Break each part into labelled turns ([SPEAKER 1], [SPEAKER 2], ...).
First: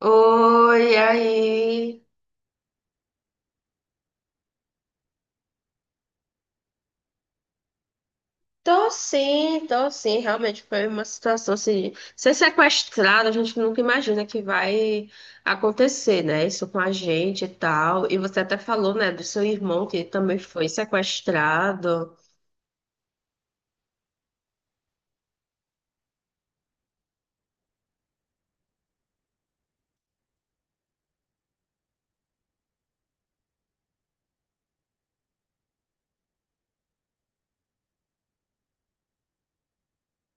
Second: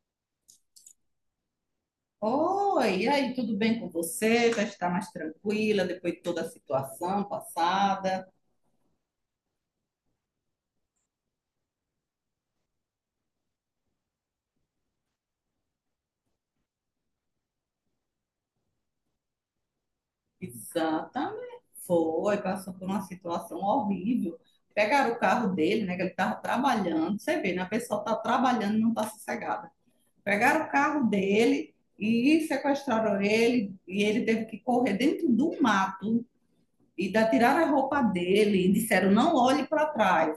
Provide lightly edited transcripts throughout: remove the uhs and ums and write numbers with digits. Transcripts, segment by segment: [SPEAKER 1] Oi, aí.
[SPEAKER 2] Oi, e aí, tudo bem com você? Já está mais tranquila depois de toda a situação passada?
[SPEAKER 1] Tô sim, tô sim. Realmente foi uma situação assim. Ser sequestrado, a gente nunca imagina que vai acontecer, né? Isso com a gente e tal. E você até falou, né, do seu irmão que também foi
[SPEAKER 2] Exatamente.
[SPEAKER 1] sequestrado.
[SPEAKER 2] Foi, passou por uma situação horrível. Pegaram o carro dele, né? Que ele estava trabalhando. Você vê, né? A pessoa está trabalhando e não está sossegada. Pegaram o carro dele e sequestraram ele, e ele teve que correr dentro do mato, e da tiraram a roupa dele e disseram não olhe para trás,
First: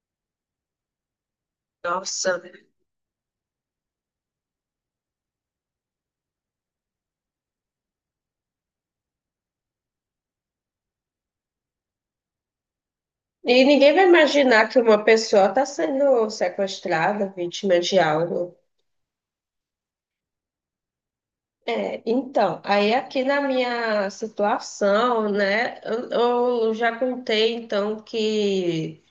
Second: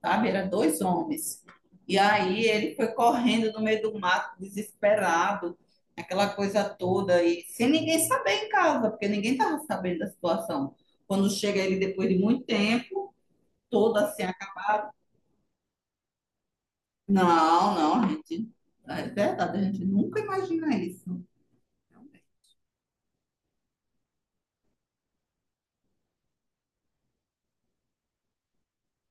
[SPEAKER 2] sabe? Era dois homens. E
[SPEAKER 1] Nossa.
[SPEAKER 2] aí ele foi correndo no meio do mato, desesperado, aquela coisa toda e sem ninguém saber em casa, porque ninguém estava sabendo da situação. Quando chega ele depois de muito tempo,
[SPEAKER 1] E ninguém
[SPEAKER 2] todo
[SPEAKER 1] vai
[SPEAKER 2] assim
[SPEAKER 1] imaginar que
[SPEAKER 2] acabado.
[SPEAKER 1] uma pessoa tá sendo sequestrada,
[SPEAKER 2] Não,
[SPEAKER 1] vítima de
[SPEAKER 2] não, a gente,
[SPEAKER 1] algo.
[SPEAKER 2] é verdade, a gente nunca imagina isso.
[SPEAKER 1] É, então, aí aqui na minha situação, né, eu já contei então que.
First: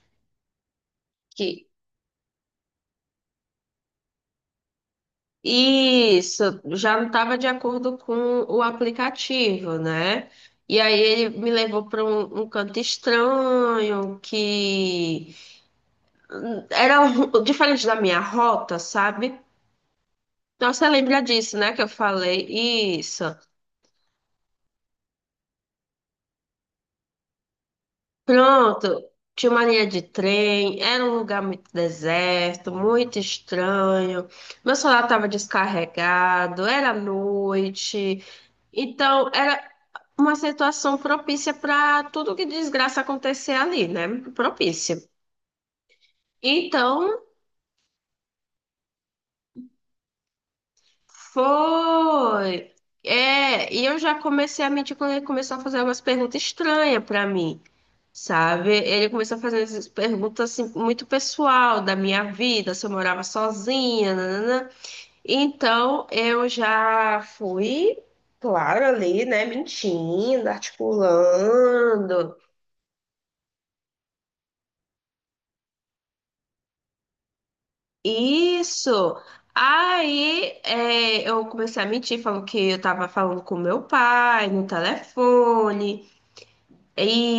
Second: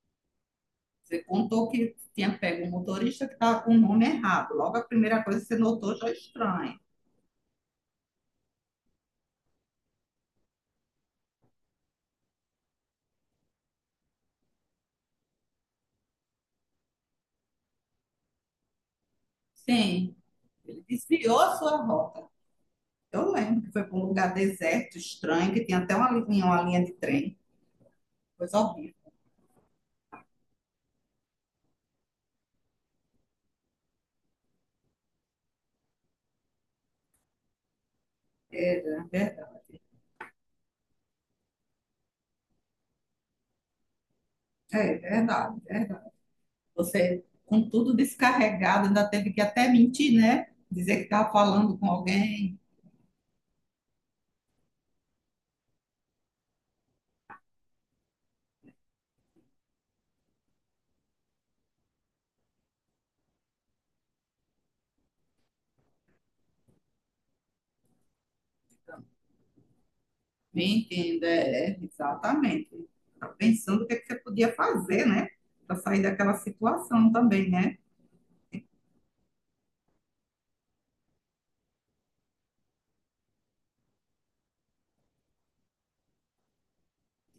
[SPEAKER 2] Você
[SPEAKER 1] Que
[SPEAKER 2] contou que tinha pego um motorista que estava com o nome errado. Logo a primeira coisa que você notou já é
[SPEAKER 1] isso
[SPEAKER 2] estranho.
[SPEAKER 1] já não estava de acordo com o aplicativo, né? E aí ele me levou para um canto estranho que diferente da minha rota, sabe?
[SPEAKER 2] Sim.
[SPEAKER 1] Então
[SPEAKER 2] Ele
[SPEAKER 1] você lembra
[SPEAKER 2] desviou
[SPEAKER 1] disso,
[SPEAKER 2] a
[SPEAKER 1] né? Que
[SPEAKER 2] sua
[SPEAKER 1] eu
[SPEAKER 2] rota.
[SPEAKER 1] falei isso.
[SPEAKER 2] Eu lembro que foi para um lugar deserto, estranho, que tinha até uma linha de trem. Coisa horrível.
[SPEAKER 1] Pronto, tinha uma linha de trem, era um lugar muito deserto, muito estranho. Meu celular estava descarregado, era noite.
[SPEAKER 2] Era
[SPEAKER 1] Então, era
[SPEAKER 2] verdade.
[SPEAKER 1] uma situação propícia para tudo que desgraça acontecer ali, né?
[SPEAKER 2] É
[SPEAKER 1] Propícia.
[SPEAKER 2] verdade, verdade.
[SPEAKER 1] Então,
[SPEAKER 2] Você, com tudo descarregado, ainda teve que até mentir, né? Dizer que estava falando com alguém.
[SPEAKER 1] foi. É, e eu já comecei a mentir quando ele começou a fazer umas perguntas estranhas para mim, sabe? Ele começou a fazer essas perguntas assim, muito pessoal da minha vida, se eu morava sozinha, nanana. Então, eu já fui, claro, ali, né, mentindo,
[SPEAKER 2] Me entenda,
[SPEAKER 1] articulando.
[SPEAKER 2] exatamente. Tá pensando o que é que você podia fazer, né? Para sair daquela situação também, né?
[SPEAKER 1] Isso! Aí é, eu comecei a mentir, falando que eu tava falando com meu pai no telefone.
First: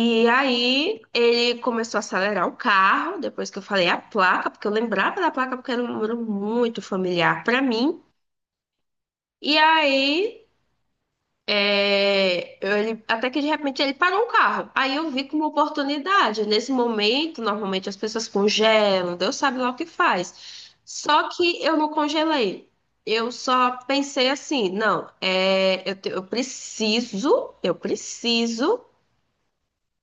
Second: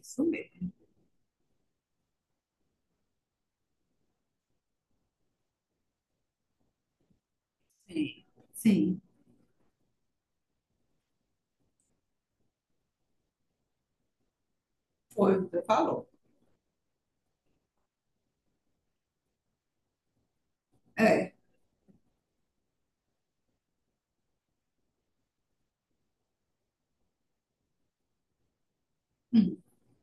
[SPEAKER 2] Isso mesmo.
[SPEAKER 1] aí ele começou a acelerar o carro, depois que eu falei a placa, porque eu lembrava da placa porque era um número muito familiar pra mim.
[SPEAKER 2] Sim, sim.
[SPEAKER 1] E aí é, ele, até que de repente ele parou o carro. Aí eu vi
[SPEAKER 2] Foi
[SPEAKER 1] como
[SPEAKER 2] o que você falou.
[SPEAKER 1] oportunidade. Nesse momento, normalmente as pessoas congelam, Deus sabe lá o que faz. Só
[SPEAKER 2] É.
[SPEAKER 1] que eu não congelei. Eu só pensei assim, não, é, eu, eu preciso,
[SPEAKER 2] Hum.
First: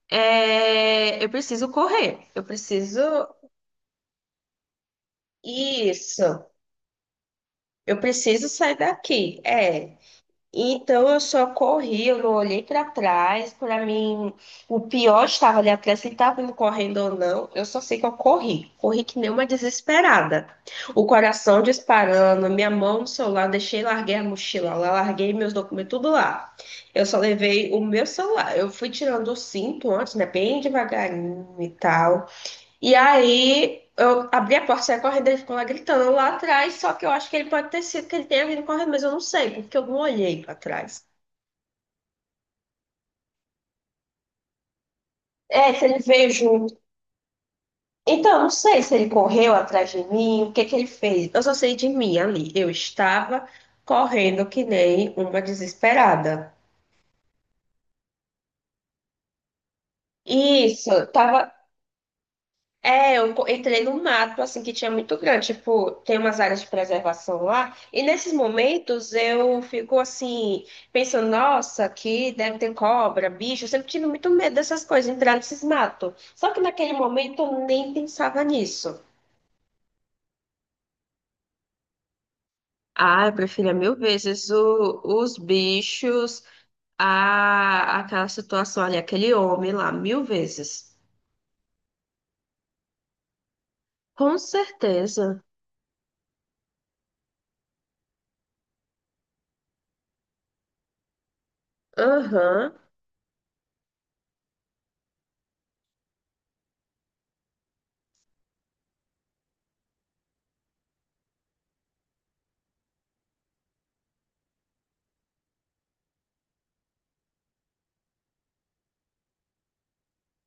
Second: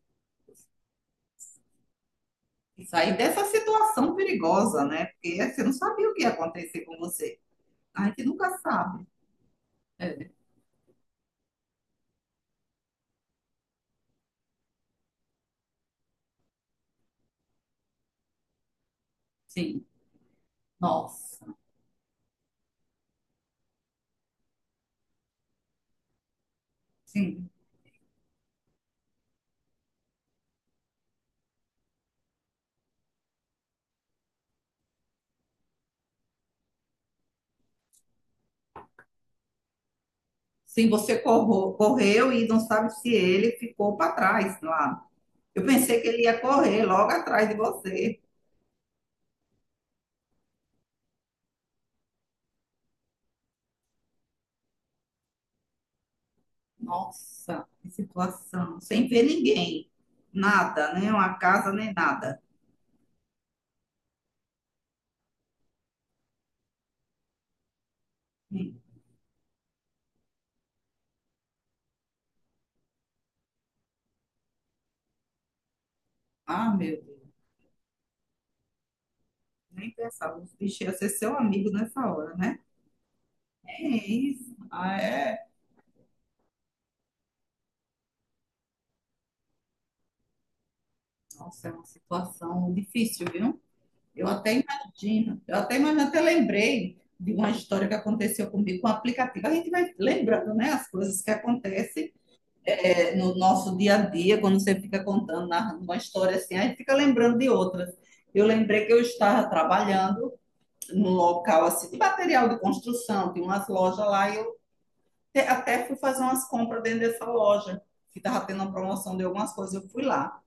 [SPEAKER 1] eu preciso correr. Eu
[SPEAKER 2] E
[SPEAKER 1] preciso.
[SPEAKER 2] sair dessa situação perigosa, né? Porque você não sabia o que ia
[SPEAKER 1] Isso.
[SPEAKER 2] acontecer com você.
[SPEAKER 1] Eu
[SPEAKER 2] A gente
[SPEAKER 1] preciso
[SPEAKER 2] nunca
[SPEAKER 1] sair
[SPEAKER 2] sabe.
[SPEAKER 1] daqui. É.
[SPEAKER 2] É,
[SPEAKER 1] Então eu só corri, eu não olhei para trás. Para mim, o pior estava ali atrás, se ele estava me correndo ou não. Eu só sei que eu corri. Corri que nem uma
[SPEAKER 2] sim.
[SPEAKER 1] desesperada. O
[SPEAKER 2] Nossa.
[SPEAKER 1] coração disparando, minha mão no celular, deixei, larguei a mochila lá, larguei meus documentos, tudo lá. Eu só
[SPEAKER 2] Sim.
[SPEAKER 1] levei o meu celular. Eu fui tirando o cinto antes, né? Bem devagarinho e tal. E aí eu abri a porta, saí correndo, ele ficou lá gritando lá atrás, só que eu acho que ele pode ter sido que ele tenha vindo correndo, mas eu não sei, porque eu não olhei pra
[SPEAKER 2] Sim,
[SPEAKER 1] trás.
[SPEAKER 2] correu e não sabe se ele ficou para trás lá. Eu
[SPEAKER 1] É, se ele
[SPEAKER 2] pensei que ele
[SPEAKER 1] veio
[SPEAKER 2] ia
[SPEAKER 1] junto.
[SPEAKER 2] correr logo atrás de você.
[SPEAKER 1] Então, eu não sei se ele correu atrás de mim, o que que ele fez. Eu só sei de mim ali. Eu estava correndo que nem uma desesperada.
[SPEAKER 2] Nossa, que situação. Sem ver ninguém. Nada,
[SPEAKER 1] Isso,
[SPEAKER 2] nem uma
[SPEAKER 1] tava.
[SPEAKER 2] casa, nem nada.
[SPEAKER 1] É, eu entrei num mato, assim, que tinha muito grande. Tipo, tem umas áreas de preservação lá. E nesses
[SPEAKER 2] Hum.
[SPEAKER 1] momentos eu fico, assim, pensando, nossa, aqui deve ter cobra, bicho. Eu sempre tive muito medo dessas coisas, entrar nesses matos. Só que
[SPEAKER 2] Ah,
[SPEAKER 1] naquele
[SPEAKER 2] meu Deus.
[SPEAKER 1] momento eu nem pensava nisso.
[SPEAKER 2] Nem pensava. Os bichos iam ser seu amigo nessa hora, né?
[SPEAKER 1] Ah, eu preferia
[SPEAKER 2] É
[SPEAKER 1] mil vezes
[SPEAKER 2] isso. Ah,
[SPEAKER 1] os
[SPEAKER 2] é.
[SPEAKER 1] bichos, aquela situação ali, aquele homem lá, mil vezes.
[SPEAKER 2] Nossa, é uma situação difícil, viu? Eu
[SPEAKER 1] Com
[SPEAKER 2] até imagino,
[SPEAKER 1] certeza.
[SPEAKER 2] eu até imagino, até lembrei de uma história que aconteceu comigo com o aplicativo. A gente vai lembrando, né, as coisas que acontecem
[SPEAKER 1] Aham.
[SPEAKER 2] no nosso dia a dia, quando você fica contando, narrando uma história assim, a gente fica lembrando de outras. Eu lembrei que eu estava trabalhando num local assim de material de construção, tem umas lojas lá, e eu até fui fazer umas compras dentro dessa loja, que estava tendo uma promoção de algumas coisas, eu fui lá.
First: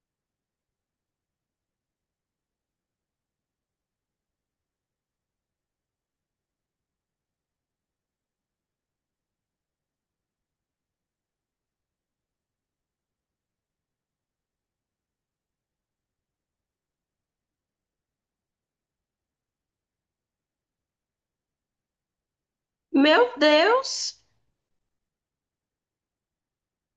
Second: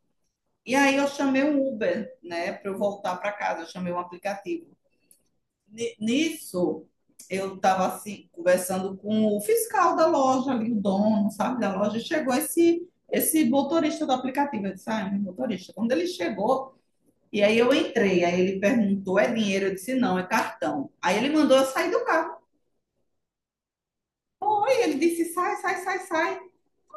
[SPEAKER 2] E aí eu chamei um Uber, né, para eu voltar para casa, eu chamei um aplicativo. Nisso, eu estava assim, conversando com o fiscal da loja, ali, o dono, sabe, da loja, e chegou esse motorista do aplicativo. Eu disse, ah, é um motorista. Quando ele chegou, e aí eu entrei, aí ele perguntou, é dinheiro? Eu disse, não, é cartão. Aí ele mandou eu sair do carro.
[SPEAKER 1] Meu Deus!
[SPEAKER 2] Aí ele disse, sai, sai, sai, sai.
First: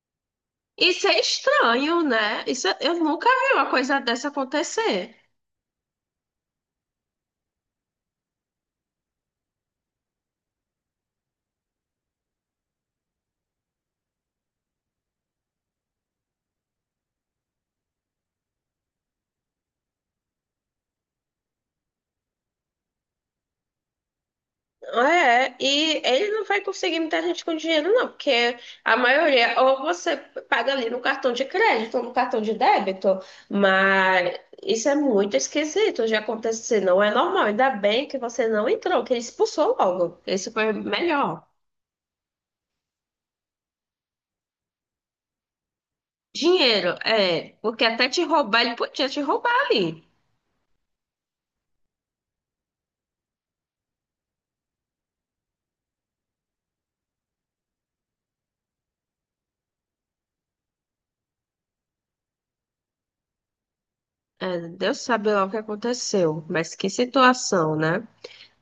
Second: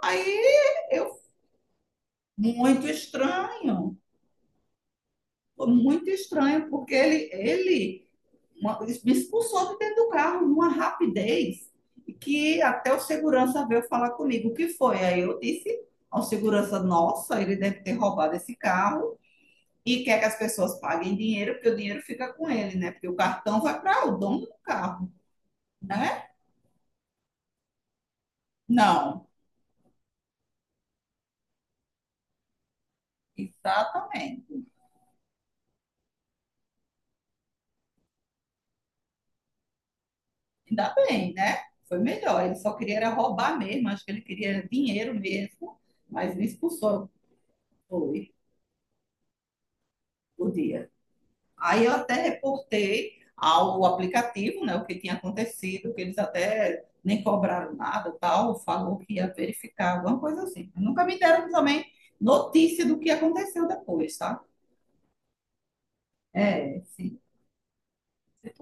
[SPEAKER 2] Aí
[SPEAKER 1] Isso é
[SPEAKER 2] eu,
[SPEAKER 1] estranho, né? Isso,
[SPEAKER 2] muito
[SPEAKER 1] eu nunca vi uma
[SPEAKER 2] estranho,
[SPEAKER 1] coisa dessa acontecer.
[SPEAKER 2] muito estranho, porque ele uma, me expulsou de dentro do carro numa rapidez que até o segurança veio falar comigo o que foi. Aí eu disse ao segurança, nossa, ele deve ter roubado esse carro e quer que as pessoas paguem dinheiro, porque o dinheiro fica com ele, né? Porque o cartão vai para o dono do carro,
[SPEAKER 1] É, e
[SPEAKER 2] né?
[SPEAKER 1] ele não vai conseguir muita gente com dinheiro, não, porque a
[SPEAKER 2] Não,
[SPEAKER 1] maioria, ou você paga ali no cartão de crédito, ou no cartão de débito, mas
[SPEAKER 2] exatamente.
[SPEAKER 1] isso é muito esquisito de acontecer, não é normal. Ainda bem que você não entrou, que ele expulsou logo. Isso foi
[SPEAKER 2] Ainda bem,
[SPEAKER 1] melhor.
[SPEAKER 2] né? Foi melhor. Ele só queria era roubar mesmo, acho que ele queria dinheiro mesmo, mas me
[SPEAKER 1] Dinheiro,
[SPEAKER 2] expulsou.
[SPEAKER 1] é, porque até te
[SPEAKER 2] Foi
[SPEAKER 1] roubar, ele podia te roubar ali.
[SPEAKER 2] o dia. Aí eu até reportei ao aplicativo, né, o que tinha acontecido, que eles até nem cobraram nada, tal, falou que ia verificar, alguma coisa assim. Nunca me deram também notícia do que aconteceu depois, tá?
[SPEAKER 1] É, Deus sabe lá o que aconteceu, mas
[SPEAKER 2] É,
[SPEAKER 1] que
[SPEAKER 2] sim,
[SPEAKER 1] situação, né?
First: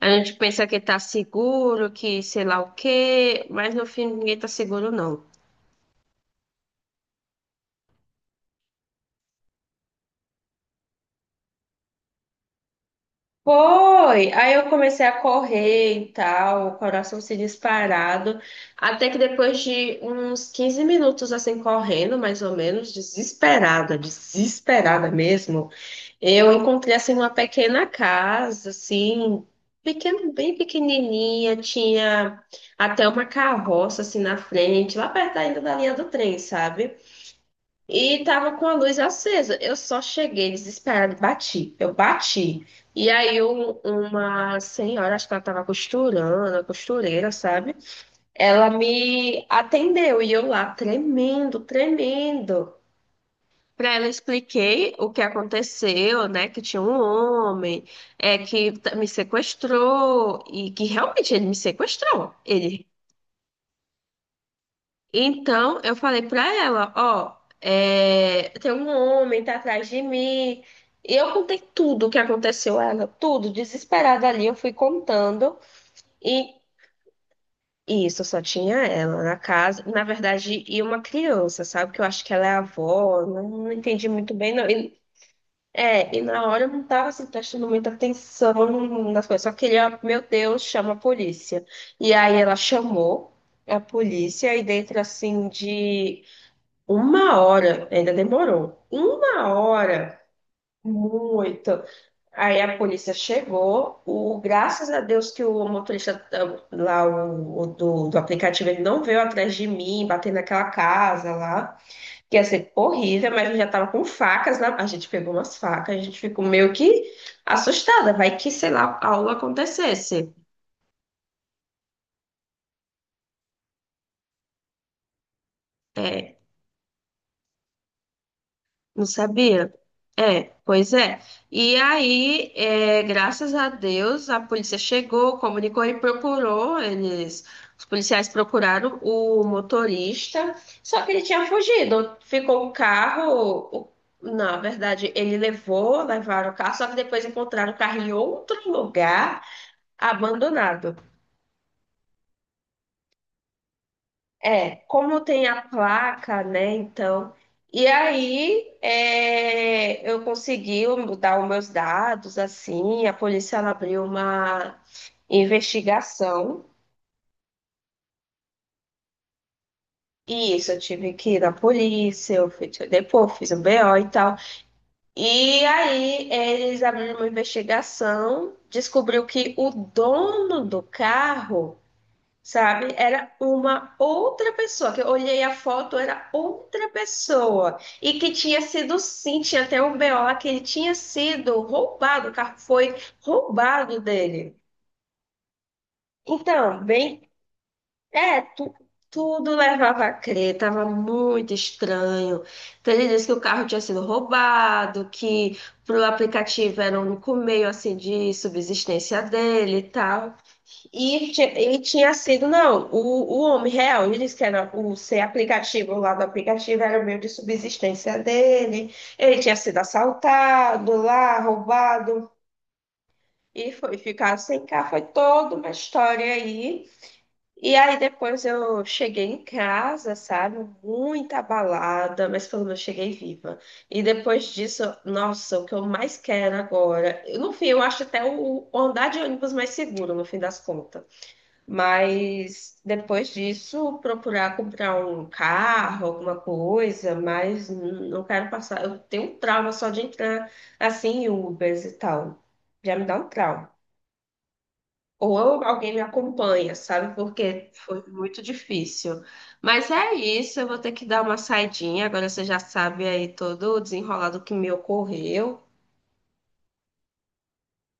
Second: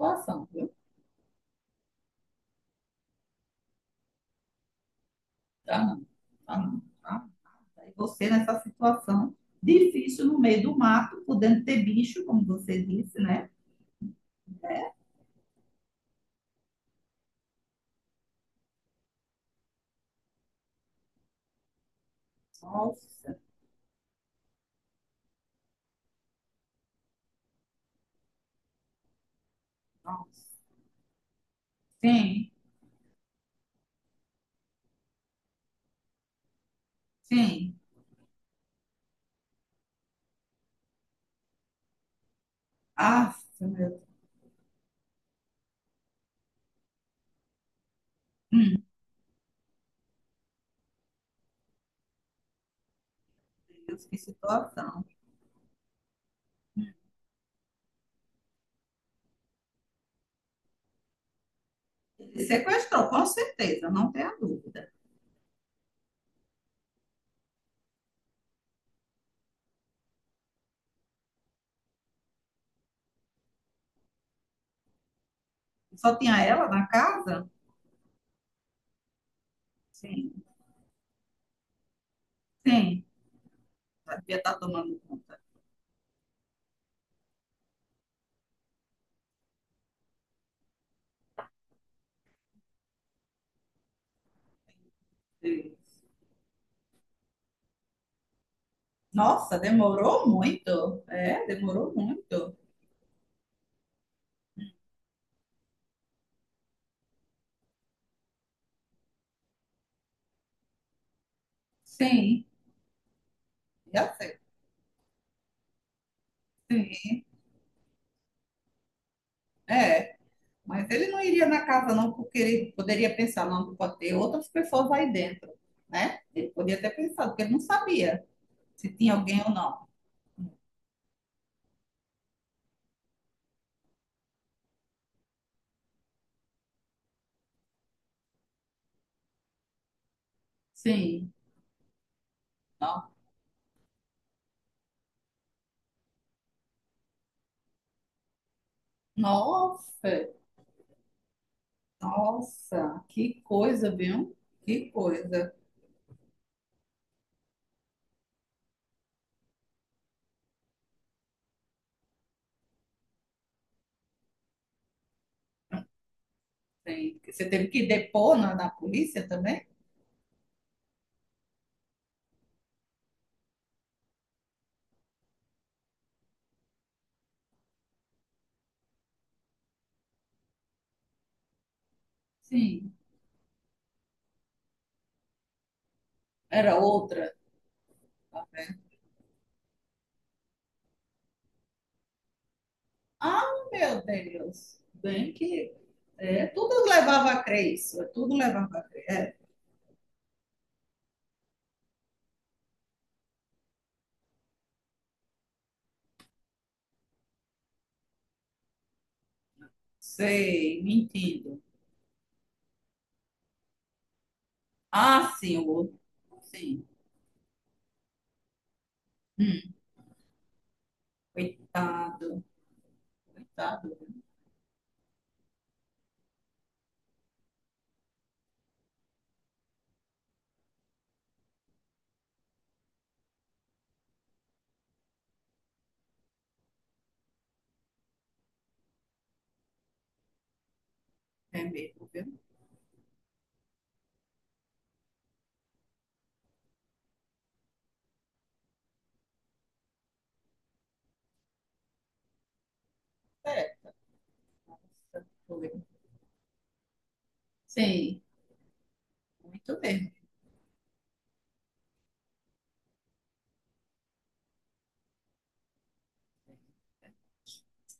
[SPEAKER 1] A gente pensa
[SPEAKER 2] viu?
[SPEAKER 1] que tá seguro, que sei lá o quê, mas no fim ninguém tá seguro, não.
[SPEAKER 2] Tá não, tá não, tá? Aí você nessa situação difícil no meio do mato, podendo ter bicho, como você disse, né?
[SPEAKER 1] Foi! Aí eu comecei a correr e tal, o coração se disparado, até que depois de uns 15 minutos assim correndo, mais ou menos,
[SPEAKER 2] Nossa,
[SPEAKER 1] desesperada, desesperada mesmo, eu encontrei assim uma pequena casa, assim, pequena,
[SPEAKER 2] nossa.
[SPEAKER 1] bem pequenininha, tinha
[SPEAKER 2] Sim,
[SPEAKER 1] até uma carroça assim na frente, lá perto ainda da linha do trem, sabe?
[SPEAKER 2] sim.
[SPEAKER 1] E tava com a luz acesa. Eu só cheguei desesperada e bati. Eu bati. E
[SPEAKER 2] Ah,
[SPEAKER 1] aí
[SPEAKER 2] meu Deus,
[SPEAKER 1] uma senhora, acho que ela tava costurando, a costureira, sabe? Ela
[SPEAKER 2] hum,
[SPEAKER 1] me atendeu e eu lá tremendo, tremendo. Pra ela
[SPEAKER 2] Deus,
[SPEAKER 1] eu
[SPEAKER 2] que
[SPEAKER 1] expliquei
[SPEAKER 2] situação.
[SPEAKER 1] o que aconteceu, né? Que tinha um homem, é que me sequestrou e que realmente ele me sequestrou.
[SPEAKER 2] Ele
[SPEAKER 1] Ele.
[SPEAKER 2] sequestrou, com certeza, não tem a dúvida.
[SPEAKER 1] Então, eu falei pra ela, ó, é, tem um homem, tá atrás de mim. E eu contei tudo o que aconteceu a ela, tudo, desesperada ali, eu fui contando.
[SPEAKER 2] Só tinha
[SPEAKER 1] E
[SPEAKER 2] ela na casa?
[SPEAKER 1] isso, só tinha ela na casa, na
[SPEAKER 2] Sim.
[SPEAKER 1] verdade, e uma criança, sabe? Que eu acho que ela é a
[SPEAKER 2] Sim,
[SPEAKER 1] avó, não, não entendi
[SPEAKER 2] ela
[SPEAKER 1] muito
[SPEAKER 2] devia
[SPEAKER 1] bem,
[SPEAKER 2] estar
[SPEAKER 1] não.
[SPEAKER 2] tomando
[SPEAKER 1] E,
[SPEAKER 2] conta.
[SPEAKER 1] é, e na hora eu não tava, assim, prestando muita atenção nas coisas, só queria, meu Deus, chama a polícia. E aí ela chamou a polícia, e dentro, assim,
[SPEAKER 2] Sim.
[SPEAKER 1] de... Uma hora, ainda demorou. Uma
[SPEAKER 2] Nossa,
[SPEAKER 1] hora,
[SPEAKER 2] demorou muito. É,
[SPEAKER 1] muito.
[SPEAKER 2] demorou muito.
[SPEAKER 1] Aí a polícia chegou. O, graças a Deus que o motorista ah, lá do aplicativo, ele não veio atrás de mim, batendo naquela casa lá, que ia
[SPEAKER 2] Sim,
[SPEAKER 1] ser horrível, mas eu já tava com
[SPEAKER 2] já sei.
[SPEAKER 1] facas na. A gente pegou umas facas, a gente ficou meio que
[SPEAKER 2] Sim.
[SPEAKER 1] assustada. Vai que, sei lá, algo
[SPEAKER 2] É,
[SPEAKER 1] acontecesse.
[SPEAKER 2] mas ele não iria na casa não, porque ele poderia pensar, não, pode ter outras pessoas aí dentro, né?
[SPEAKER 1] É,
[SPEAKER 2] Ele podia ter pensado, porque ele não sabia se
[SPEAKER 1] não
[SPEAKER 2] tinha alguém ou
[SPEAKER 1] sabia?
[SPEAKER 2] não.
[SPEAKER 1] É, pois é. E aí, é, graças a Deus, a polícia chegou, comunicou e procurou. Eles, os policiais procuraram o motorista, só que ele
[SPEAKER 2] Sim.
[SPEAKER 1] tinha fugido. Ficou o
[SPEAKER 2] Não.
[SPEAKER 1] carro. o- Na verdade, ele levou, levaram o carro, só que depois encontraram o carro em outro lugar,
[SPEAKER 2] Nossa,
[SPEAKER 1] abandonado.
[SPEAKER 2] nossa, que coisa, viu?
[SPEAKER 1] É,
[SPEAKER 2] Que
[SPEAKER 1] como tem
[SPEAKER 2] coisa.
[SPEAKER 1] a placa, né? Então, e aí é, eu consegui dar os meus dados, assim, a polícia ela abriu uma investigação.
[SPEAKER 2] Tem- Você teve que depor na polícia também?
[SPEAKER 1] E isso, eu tive que ir na polícia, eu fui depois, fiz um BO e tal. E aí eles abriram uma investigação, descobriu que o dono do carro,
[SPEAKER 2] Sim.
[SPEAKER 1] sabe? Era uma outra pessoa, que eu olhei a foto, era
[SPEAKER 2] Era
[SPEAKER 1] outra
[SPEAKER 2] outra.
[SPEAKER 1] pessoa. E que tinha sido, sim, tinha até um BO lá que ele tinha sido roubado, o carro foi
[SPEAKER 2] Ah,
[SPEAKER 1] roubado
[SPEAKER 2] meu
[SPEAKER 1] dele.
[SPEAKER 2] Deus. Bem que. É,
[SPEAKER 1] Então,
[SPEAKER 2] tudo
[SPEAKER 1] bem,
[SPEAKER 2] levava a crer isso. É, tudo
[SPEAKER 1] é,
[SPEAKER 2] levava a crer. É,
[SPEAKER 1] tudo levava a crer, tava muito estranho. Então, ele disse que o carro tinha sido roubado, que pro aplicativo era o único meio, assim, de subsistência dele e tal.
[SPEAKER 2] sei, me
[SPEAKER 1] E, e tinha sido, não, o homem real, ele disse que era o ser
[SPEAKER 2] Ah, sim, o
[SPEAKER 1] aplicativo
[SPEAKER 2] outro.
[SPEAKER 1] lá do aplicativo,
[SPEAKER 2] Sim.
[SPEAKER 1] era o meio de subsistência dele. Ele tinha sido
[SPEAKER 2] Hum,
[SPEAKER 1] assaltado lá, roubado,
[SPEAKER 2] coitado,
[SPEAKER 1] e foi
[SPEAKER 2] coitado.
[SPEAKER 1] ficar sem carro. Foi toda uma história aí. E aí depois eu cheguei em casa, sabe? Muito abalada, mas pelo menos cheguei viva. E depois disso, nossa, o que eu mais quero agora. No fim, eu acho até o andar de ônibus mais seguro, no fim das contas.
[SPEAKER 2] É mesmo, viu?
[SPEAKER 1] Mas depois disso, procurar comprar um carro, alguma coisa, mas não quero passar. Eu tenho um trauma só de entrar assim em Ubers e tal. Já me dá um trauma.
[SPEAKER 2] É, nossa,
[SPEAKER 1] Ou
[SPEAKER 2] foi.
[SPEAKER 1] alguém me acompanha, sabe? Porque foi
[SPEAKER 2] Sim,
[SPEAKER 1] muito difícil.
[SPEAKER 2] muito
[SPEAKER 1] Mas é
[SPEAKER 2] bem.
[SPEAKER 1] isso, eu vou ter que dar uma saidinha. Agora você já sabe aí todo o desenrolado que me ocorreu,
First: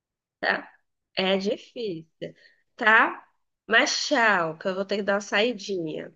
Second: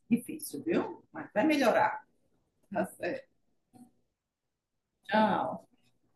[SPEAKER 2] Difícil,
[SPEAKER 1] tá?
[SPEAKER 2] viu? Mas
[SPEAKER 1] É
[SPEAKER 2] vai melhorar.
[SPEAKER 1] difícil,
[SPEAKER 2] Tá
[SPEAKER 1] tá?
[SPEAKER 2] certo.
[SPEAKER 1] Mas tchau, que eu vou ter que dar uma
[SPEAKER 2] Tchau.
[SPEAKER 1] saidinha.